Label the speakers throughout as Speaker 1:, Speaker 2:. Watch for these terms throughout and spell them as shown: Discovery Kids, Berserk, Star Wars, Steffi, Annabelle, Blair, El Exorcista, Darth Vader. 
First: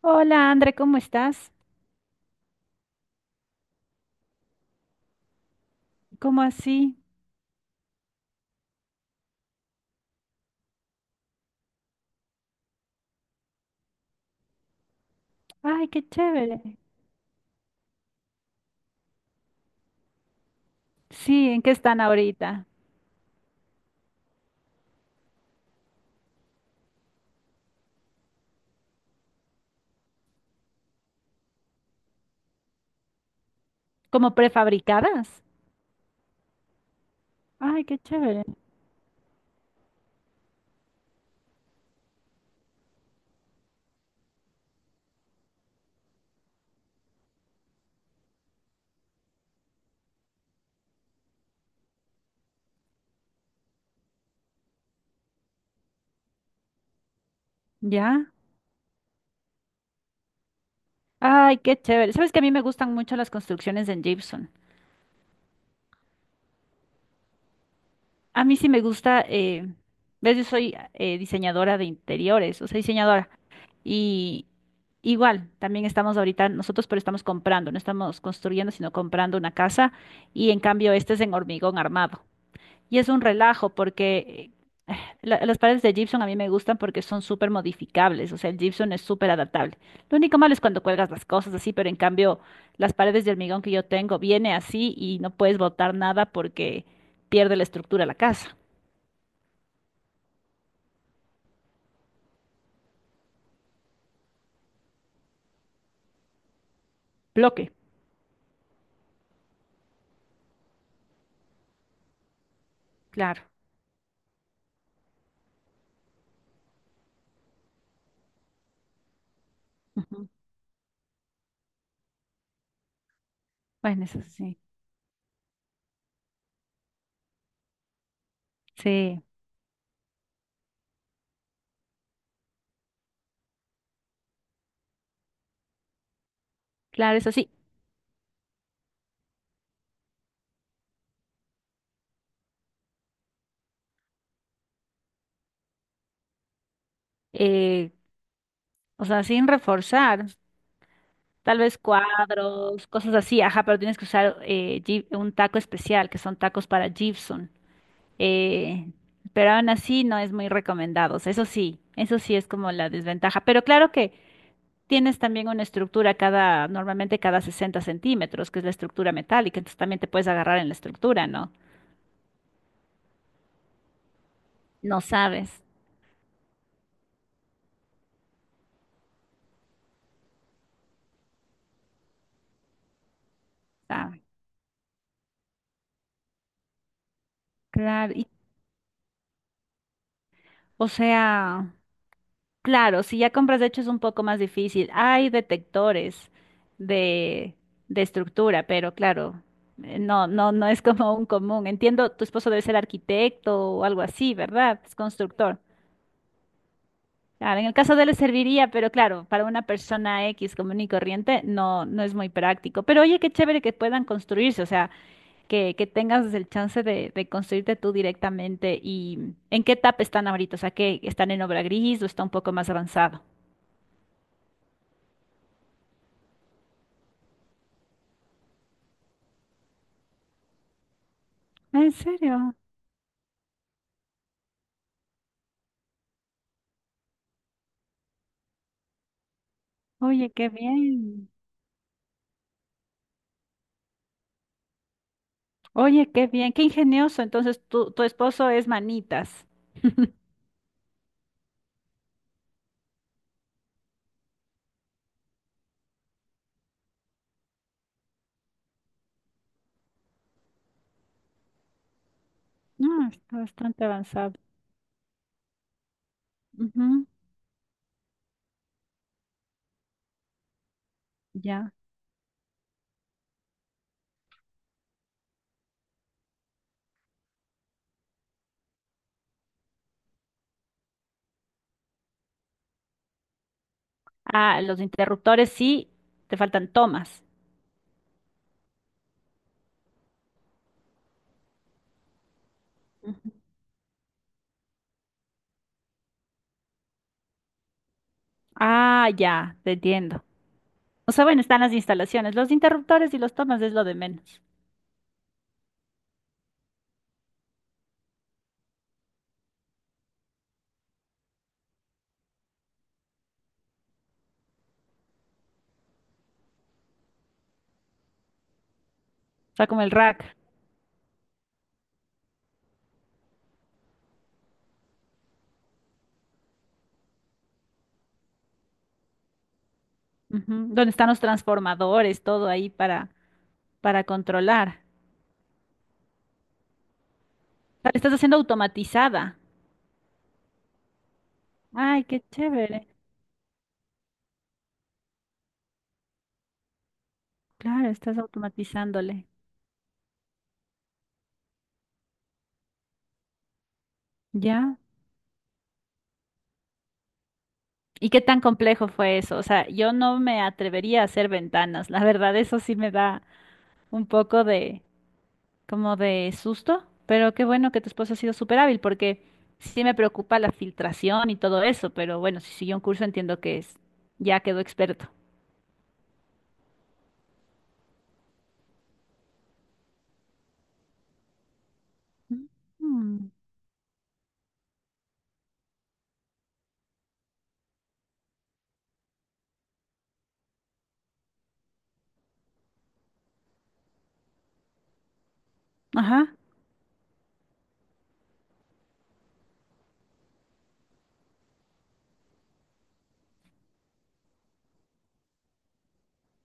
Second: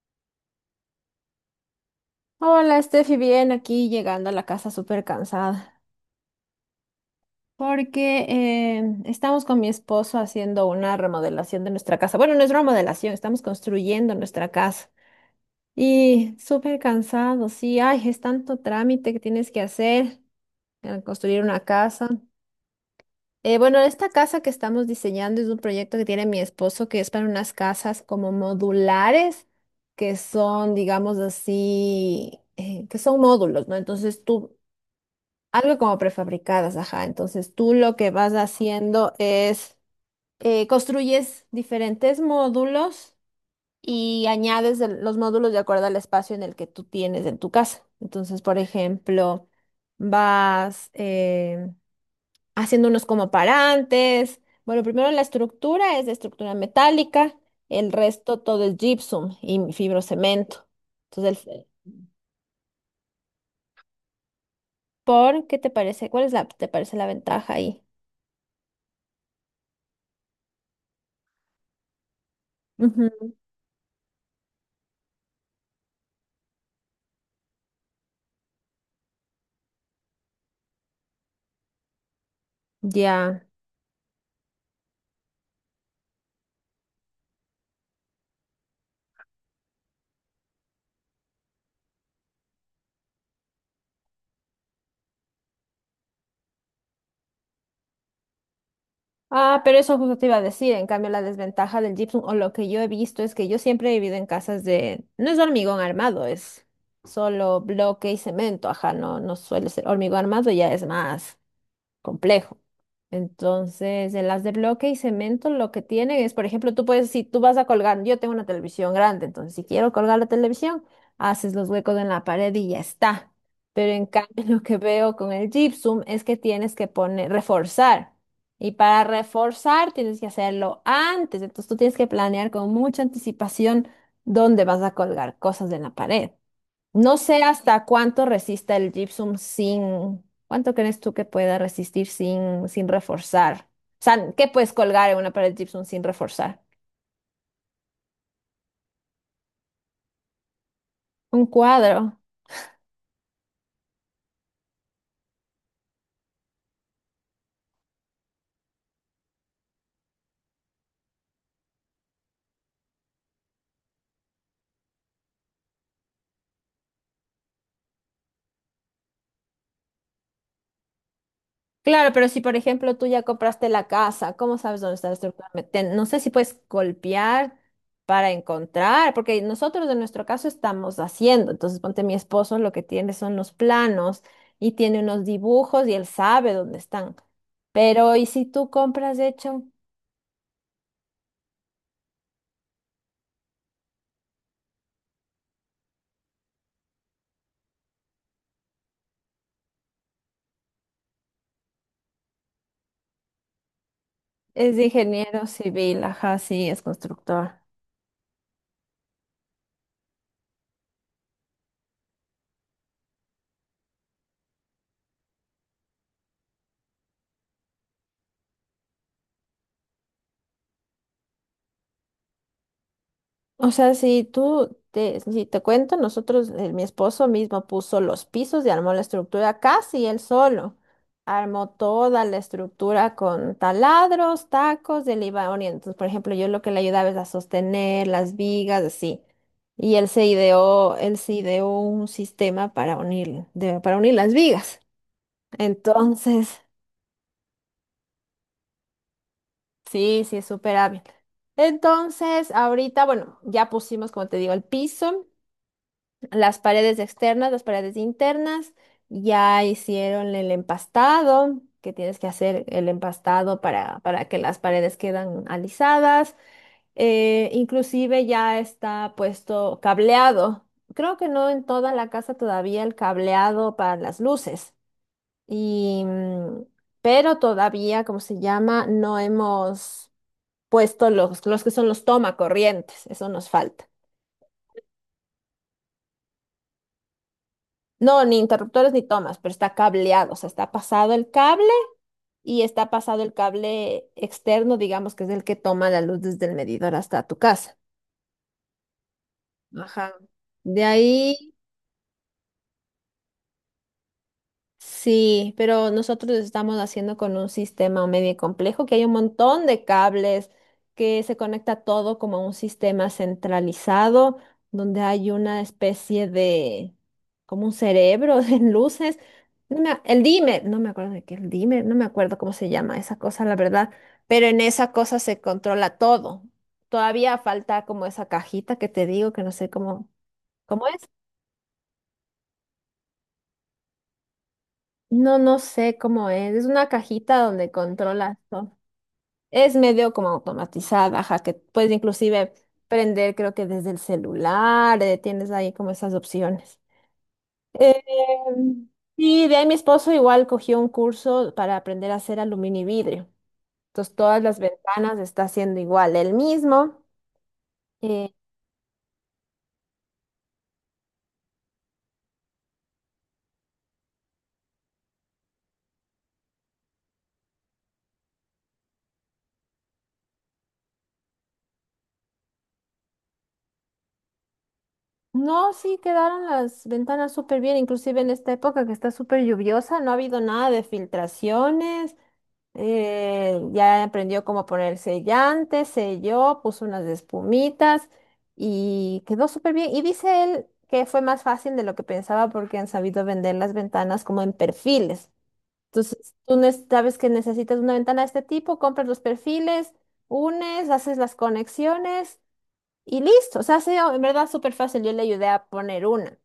Speaker 1: Hola, André, ¿cómo estás?
Speaker 2: Hola, Steffi, bien, aquí llegando a la casa súper cansada,
Speaker 1: ¿Cómo así?
Speaker 2: porque estamos con mi esposo haciendo una remodelación de nuestra casa. Bueno, no es remodelación, estamos construyendo nuestra casa.
Speaker 1: Ay, qué
Speaker 2: Y
Speaker 1: chévere.
Speaker 2: súper cansado, sí, ay, es tanto trámite que tienes que hacer al construir
Speaker 1: Sí,
Speaker 2: una
Speaker 1: ¿en qué están
Speaker 2: casa.
Speaker 1: ahorita?
Speaker 2: Bueno, esta casa que estamos diseñando es un proyecto que tiene mi esposo, que es para unas casas como modulares, que son, digamos así, que son módulos, ¿no? Entonces
Speaker 1: ¿Como
Speaker 2: tú
Speaker 1: prefabricadas?
Speaker 2: algo como prefabricadas, ajá. Entonces tú
Speaker 1: Ay,
Speaker 2: lo
Speaker 1: qué
Speaker 2: que vas
Speaker 1: chévere.
Speaker 2: haciendo es construyes diferentes módulos y añades los módulos de acuerdo al espacio en el que tú tienes en tu casa. Entonces, por ejemplo, vas haciendo unos como parantes. Bueno, primero la estructura es de estructura metálica, el
Speaker 1: ¿Ya?
Speaker 2: resto todo es gypsum y fibrocemento. Entonces,
Speaker 1: Ay,
Speaker 2: el-
Speaker 1: qué chévere. Sabes que a mí me gustan mucho las construcciones en gypsum.
Speaker 2: ¿por qué te parece? ¿Cuál es la, te parece la ventaja ahí?
Speaker 1: A mí sí me gusta, ves, yo soy diseñadora de interiores, o sea, diseñadora.
Speaker 2: Ujú.
Speaker 1: Y igual, también estamos ahorita nosotros, pero estamos comprando, no estamos construyendo, sino comprando una casa. Y en cambio, este es en hormigón armado. Y es un
Speaker 2: Ya.
Speaker 1: relajo porque las paredes de gypsum a mí me gustan porque son súper modificables, o sea, el gypsum es súper adaptable. Lo único malo es cuando cuelgas las cosas así, pero en cambio las paredes de hormigón que yo tengo viene así y no puedes botar nada porque pierde la estructura de la casa.
Speaker 2: Ah, pero eso justo te iba a decir. En cambio, la desventaja del gypsum o lo que yo he visto es que yo siempre he vivido en casas de... No es hormigón armado, es solo
Speaker 1: Bloque.
Speaker 2: bloque y cemento. Ajá, no, no suele ser hormigón armado, ya es más complejo.
Speaker 1: Claro.
Speaker 2: Entonces, en las de bloque y cemento lo que tienen es, por ejemplo, tú puedes, si tú vas a colgar, yo tengo una televisión grande, entonces si quiero colgar la
Speaker 1: Ujú.
Speaker 2: televisión, haces los huecos en la pared y ya está. Pero
Speaker 1: Bueno,
Speaker 2: en
Speaker 1: eso
Speaker 2: cambio,
Speaker 1: sí.
Speaker 2: lo que veo con el gypsum es que tienes que poner, reforzar. Y para
Speaker 1: Sí,
Speaker 2: reforzar tienes que hacerlo antes, entonces tú tienes que planear con mucha anticipación dónde vas a colgar cosas en la pared. No
Speaker 1: claro, eso
Speaker 2: sé
Speaker 1: sí.
Speaker 2: hasta cuánto resista el gypsum sin, ¿cuánto crees tú que pueda resistir sin, sin reforzar? O sea, ¿qué puedes colgar en una pared de gypsum sin reforzar?
Speaker 1: Eh, o sea, sin reforzar.
Speaker 2: Un
Speaker 1: Tal vez
Speaker 2: cuadro.
Speaker 1: cuadros, cosas así, ajá, pero tienes que usar un taco especial, que son tacos para gypsum. eh, pero aún así no es muy recomendado. O sea, eso sí, eso sí es como la desventaja. Pero claro que tienes también una estructura cada, normalmente cada 60 centímetros, que es la estructura metálica, entonces también te puedes agarrar en la estructura, ¿no?
Speaker 2: Claro, pero si por ejemplo tú ya compraste la casa, ¿cómo sabes dónde
Speaker 1: No
Speaker 2: está la estructura?
Speaker 1: sabes.
Speaker 2: No sé si puedes golpear para encontrar, porque nosotros en nuestro caso estamos haciendo. Entonces, ponte mi esposo, lo que tiene son los
Speaker 1: Ah,
Speaker 2: planos y tiene unos dibujos y él sabe dónde están.
Speaker 1: claro.
Speaker 2: Pero, ¿y si tú compras hecho?
Speaker 1: O sea, claro, si ya compras de hecho es un poco más difícil. Hay detectores de, de estructura, pero claro. No, no, no es como un común. Entiendo, tu esposo debe ser arquitecto o algo así,
Speaker 2: Es
Speaker 1: ¿verdad?
Speaker 2: de
Speaker 1: Es
Speaker 2: ingeniero
Speaker 1: constructor.
Speaker 2: civil, ajá, sí, es constructor.
Speaker 1: Claro, en el caso de él le serviría, pero claro, para una persona X común y corriente no, no es muy práctico. Pero oye, qué chévere que puedan construirse, o sea, que tengas el chance de construirte tú directamente. ¿Y en qué etapa están ahorita? O sea, que están en obra gris o está un poco más avanzado.
Speaker 2: O sea, si tú te, si te cuento, nosotros, mi esposo mismo puso los pisos y armó la estructura casi él solo. Armó
Speaker 1: Ah, ¿en
Speaker 2: toda la
Speaker 1: serio?
Speaker 2: estructura con taladros, tacos, él iba orientando. Por ejemplo, yo lo que le ayudaba es a sostener las vigas, así. Y
Speaker 1: Oye, qué
Speaker 2: él
Speaker 1: bien.
Speaker 2: se ideó un sistema para unir, para unir las vigas.
Speaker 1: Oye, qué bien,
Speaker 2: Entonces.
Speaker 1: qué ingenioso. Entonces, tu esposo es manitas.
Speaker 2: Sí, sí, es súper hábil. Entonces, ahorita, bueno, ya pusimos, como te digo, el piso, las paredes externas, las paredes internas, ya hicieron el empastado, que tienes que hacer el
Speaker 1: No, está
Speaker 2: empastado
Speaker 1: bastante
Speaker 2: para
Speaker 1: avanzado.
Speaker 2: que las paredes quedan alisadas.
Speaker 1: Ujú,
Speaker 2: Inclusive ya está puesto cableado. Creo que no en
Speaker 1: ya.
Speaker 2: toda la casa todavía el cableado para las luces. Y, pero todavía, como se llama? No hemos puesto los que son los toma corrientes, eso nos falta.
Speaker 1: Ah, los interruptores sí, te faltan tomas.
Speaker 2: No, ni interruptores ni tomas, pero está cableado, o sea, está pasado el cable y está pasado el cable externo, digamos, que es el que toma la luz desde el medidor hasta tu casa.
Speaker 1: Ah, ya, te
Speaker 2: Ajá.
Speaker 1: entiendo.
Speaker 2: De
Speaker 1: O sea, bueno,
Speaker 2: ahí
Speaker 1: están las instalaciones, los interruptores y los tomas es lo de menos.
Speaker 2: sí, pero nosotros lo estamos haciendo con un sistema medio complejo que hay un montón de cables que se conecta todo como a un sistema centralizado donde hay una especie de como un cerebro de luces.
Speaker 1: O sea,
Speaker 2: No
Speaker 1: como el
Speaker 2: me a- el
Speaker 1: rack,
Speaker 2: dimmer, no me acuerdo de qué el dimmer, no me acuerdo cómo se llama esa cosa, la verdad, pero en esa cosa se controla todo. Todavía falta como esa cajita que te digo que no sé cómo
Speaker 1: ujú.
Speaker 2: cómo
Speaker 1: Donde
Speaker 2: es.
Speaker 1: están los transformadores, todo ahí para controlar.
Speaker 2: No, no sé cómo es. Es una cajita donde
Speaker 1: O sea, le estás haciendo
Speaker 2: controlas todo.
Speaker 1: automatizada.
Speaker 2: Es medio como automatizada, ajá, que puedes
Speaker 1: Ay, qué
Speaker 2: inclusive
Speaker 1: chévere.
Speaker 2: prender, creo que desde el celular, tienes ahí como esas opciones.
Speaker 1: Claro,
Speaker 2: Eh,
Speaker 1: estás automatizándole.
Speaker 2: y de ahí mi esposo igual cogió un curso para aprender a hacer aluminio y vidrio. Entonces todas las
Speaker 1: ¿Ya?
Speaker 2: ventanas está haciendo igual, él mismo.
Speaker 1: ¿Y qué
Speaker 2: Eh,
Speaker 1: tan complejo fue eso? O sea, yo no me atrevería a hacer ventanas. La verdad, eso sí me da un poco de, como de susto, pero qué bueno que tu esposo ha sido súper hábil porque sí me preocupa la filtración y todo eso, pero bueno, si siguió un curso entiendo que es, ya quedó experto.
Speaker 2: no, sí quedaron las ventanas súper bien, inclusive en esta época que está súper lluviosa, no ha habido nada de filtraciones.
Speaker 1: Mm,
Speaker 2: Ya aprendió cómo poner sellante, selló, puso unas espumitas y quedó súper bien. Y dice él que fue más fácil de lo que pensaba porque han sabido vender las ventanas como en perfiles.
Speaker 1: ajá.
Speaker 2: Entonces, sabes que necesitas una ventana de este tipo, compras los perfiles, unes, haces las conexiones y listo. O sea, ha sido en verdad súper fácil. Yo le ayudé a poner una.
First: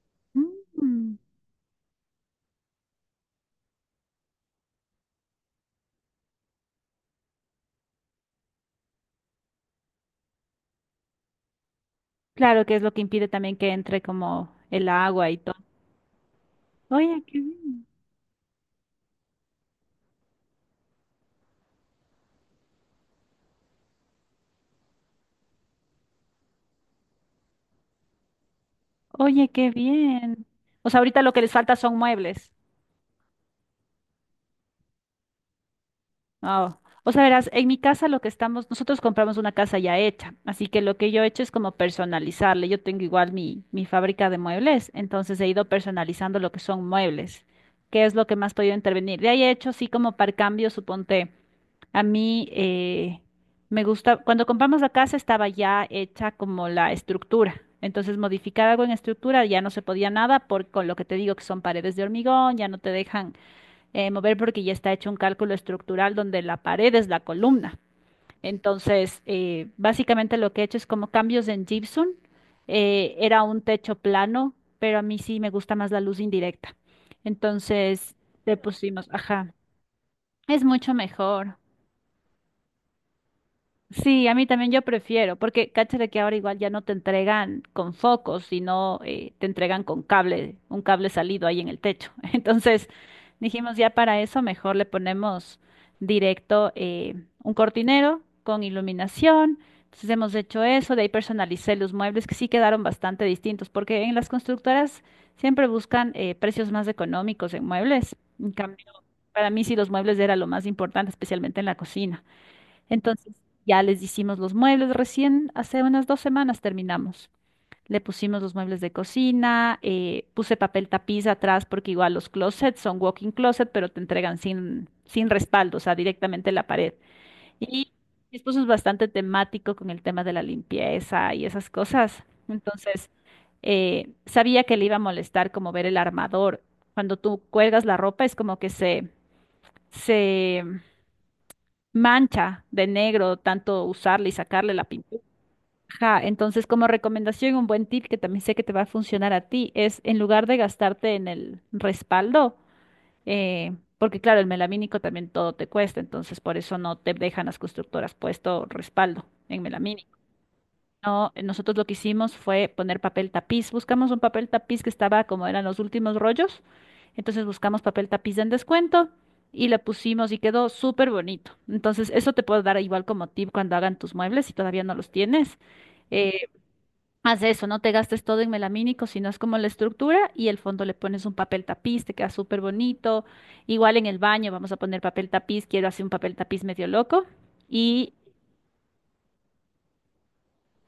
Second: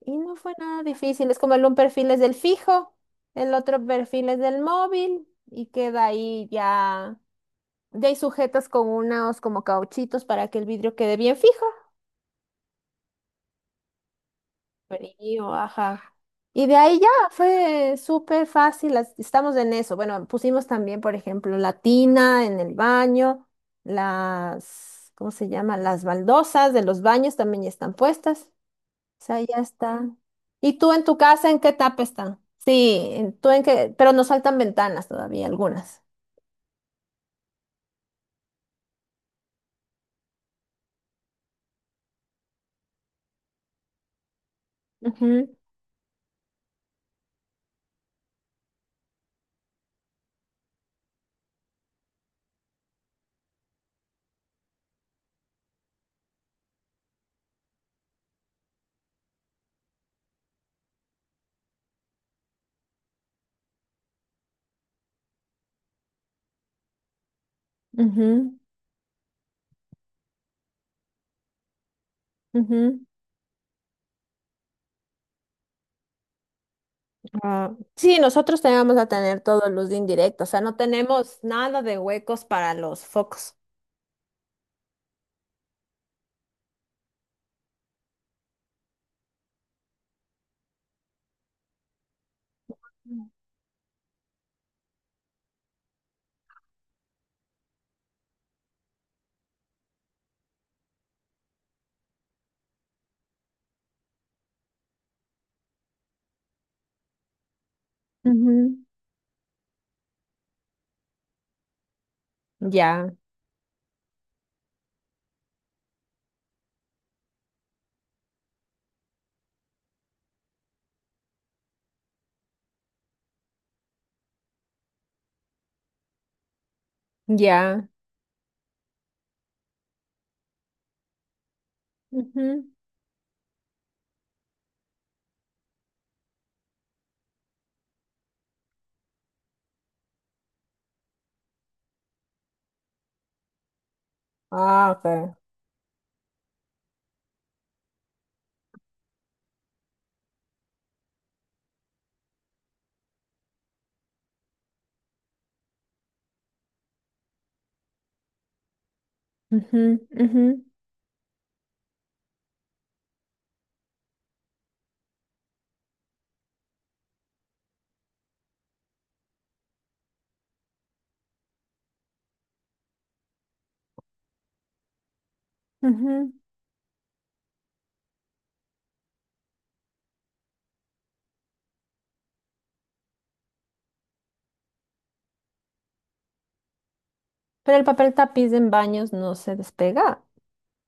Speaker 2: Y no fue nada
Speaker 1: Mm,
Speaker 2: difícil, es como el un perfil es del fijo, el otro perfil es del móvil y queda ahí ya, ya hay sujetas con unos como cauchitos para que el vidrio quede bien fijo.
Speaker 1: claro que es lo que impide también que entre como el agua y todo.
Speaker 2: Frío, ajá. Y de ahí ya
Speaker 1: Oye, qué bien.
Speaker 2: fue súper fácil, las- estamos en eso. Bueno, pusimos también, por ejemplo, la tina en el baño, las, ¿cómo se llama? Las baldosas de los baños también ya están puestas. O sea,
Speaker 1: Oye,
Speaker 2: ya
Speaker 1: qué
Speaker 2: está.
Speaker 1: bien.
Speaker 2: ¿Y
Speaker 1: O
Speaker 2: tú
Speaker 1: sea,
Speaker 2: en tu
Speaker 1: ahorita lo que
Speaker 2: casa
Speaker 1: les
Speaker 2: en qué
Speaker 1: falta son
Speaker 2: etapa está?
Speaker 1: muebles.
Speaker 2: Sí, tú en qué, pero nos faltan ventanas todavía, algunas.
Speaker 1: Ah, o sea, verás, en mi casa lo que estamos, nosotros compramos una casa ya hecha, así que lo que yo he hecho es como personalizarle. Yo tengo igual mi fábrica de muebles, entonces he
Speaker 2: Ujú,
Speaker 1: ido personalizando lo que son muebles, que es lo que más he podido intervenir. De ahí he hecho, así como para cambio, suponte, a mí me gusta, cuando compramos la casa estaba ya hecha como la estructura, entonces modificar algo en estructura ya no se podía nada por, con lo que te digo que son paredes de hormigón, ya no te dejan mover porque ya está hecho un cálculo estructural donde la pared es la columna.
Speaker 2: ujú,
Speaker 1: Entonces, básicamente lo que he hecho es como cambios en gypsum.
Speaker 2: ujú.
Speaker 1: Era un techo plano, pero a mí sí me gusta más la luz indirecta.
Speaker 2: Ah,
Speaker 1: Entonces,
Speaker 2: sí,
Speaker 1: le
Speaker 2: nosotros te vamos a
Speaker 1: pusimos,
Speaker 2: tener
Speaker 1: ajá,
Speaker 2: todo luz de indirecta, o sea,
Speaker 1: es
Speaker 2: no
Speaker 1: mucho
Speaker 2: tenemos
Speaker 1: mejor.
Speaker 2: nada de huecos para los focos.
Speaker 1: Sí, a mí también yo prefiero, porque cáchate que ahora igual ya no te entregan con focos, sino te entregan con cable, un cable salido ahí en el techo. Entonces dijimos ya para eso mejor le ponemos directo un cortinero con iluminación. Entonces hemos hecho eso, de ahí personalicé los muebles que sí quedaron bastante distintos, porque en las constructoras siempre buscan precios más económicos en muebles. En
Speaker 2: Ujú.
Speaker 1: cambio, para mí sí los muebles era lo más importante, especialmente en la cocina.
Speaker 2: Ya,
Speaker 1: Entonces, ya les hicimos los muebles. Recién hace unas dos semanas terminamos. Le pusimos los muebles de cocina, puse papel tapiz atrás porque igual los closets son walk-in closet, pero te entregan sin, sin respaldo, o sea, directamente en la pared.
Speaker 2: ya.
Speaker 1: Y mi esposo es bastante temático con el tema de la limpieza y esas cosas.
Speaker 2: Ujú.
Speaker 1: Entonces, sabía que le iba a molestar como ver el armador. Cuando tú cuelgas la ropa es como que se mancha de negro, tanto usarle y sacarle la
Speaker 2: Ah,
Speaker 1: pintura.
Speaker 2: ok.
Speaker 1: Ajá, entonces como recomendación, un buen tip que también sé que te va a funcionar a ti es en lugar de gastarte en el respaldo, porque claro, el melamínico también todo te cuesta, entonces por eso no te dejan las constructoras puesto respaldo en
Speaker 2: Ujú,
Speaker 1: melamínico.
Speaker 2: ujú,
Speaker 1: No, nosotros lo que hicimos fue poner papel tapiz. Buscamos un papel tapiz que estaba como eran los últimos rollos. Entonces buscamos papel tapiz en descuento y le pusimos y quedó súper bonito. Entonces eso te puedo dar igual como tip cuando hagan tus muebles si todavía no los tienes.
Speaker 2: ujú.
Speaker 1: Eh, haz eso, no te gastes todo en melamínico, sino es como la estructura y el fondo le pones un papel tapiz, te queda súper bonito. Igual en el baño vamos a poner papel tapiz, quiero hacer un papel tapiz medio loco.
Speaker 2: Pero el papel
Speaker 1: y
Speaker 2: tapiz en baños no se despega.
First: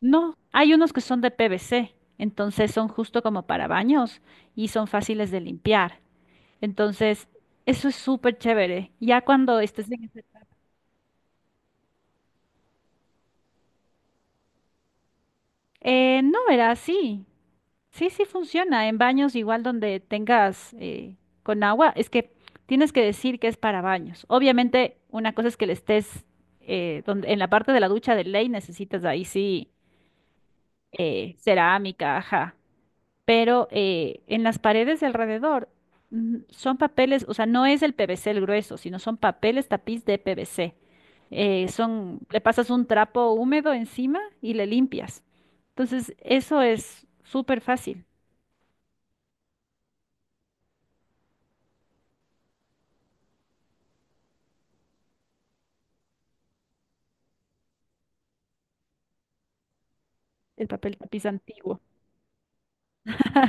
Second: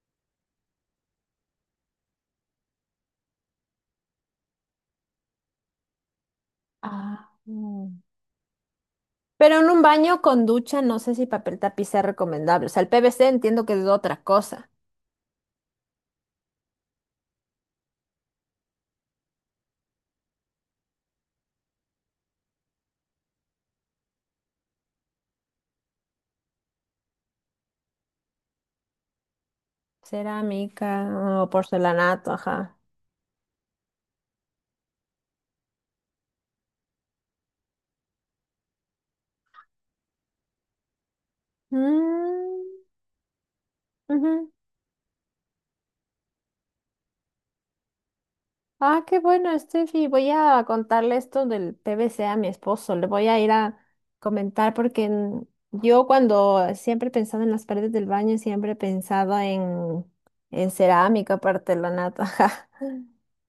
Speaker 1: No, hay unos que son de P V C, entonces son justo como para baños y son fáciles de limpiar. Entonces,
Speaker 2: Ah.
Speaker 1: eso es súper chévere. Ya
Speaker 2: Pero
Speaker 1: cuando
Speaker 2: en un
Speaker 1: estés en esa
Speaker 2: baño con
Speaker 1: etapa-
Speaker 2: ducha no sé si papel tapiz sea recomendable. O sea, el PVC entiendo que es otra cosa.
Speaker 1: No, verás, sí. Sí, sí funciona. En baños igual donde tengas con agua, es que tienes que decir que es para baños. Obviamente, una cosa es que le estés en la parte de la ducha de ley necesitas ahí sí
Speaker 2: Cerámica o
Speaker 1: cerámica,
Speaker 2: porcelanato,
Speaker 1: ajá.
Speaker 2: ajá.
Speaker 1: Pero en las paredes de alrededor son papeles, o sea, no es el PVC el grueso, sino son papeles tapiz de PVC. Le
Speaker 2: Mm,
Speaker 1: pasas un trapo húmedo encima
Speaker 2: ujú.
Speaker 1: y le limpias. Entonces, eso es súper fácil,
Speaker 2: Ah, qué bueno, Steffi. Voy a contarle esto del PVC a mi esposo. Le voy a ir a comentar porque yo cuando siempre he pensado en las paredes del baño, siempre he pensado
Speaker 1: el
Speaker 2: en
Speaker 1: papel tapiz
Speaker 2: cerámica,
Speaker 1: antiguo.
Speaker 2: porcelanato, ajá,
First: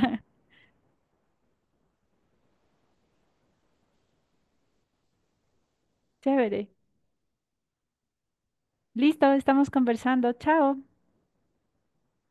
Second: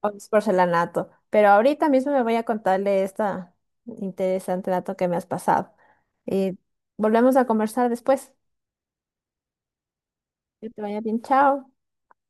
Speaker 2: o es porcelanato. Pero ahorita mismo me voy a contarle esta interesante dato que me has pasado. Y
Speaker 1: Chévere.
Speaker 2: volvemos a conversar después.
Speaker 1: Listo, estamos conversando.
Speaker 2: Que
Speaker 1: Chao.
Speaker 2: te vaya bien, chao.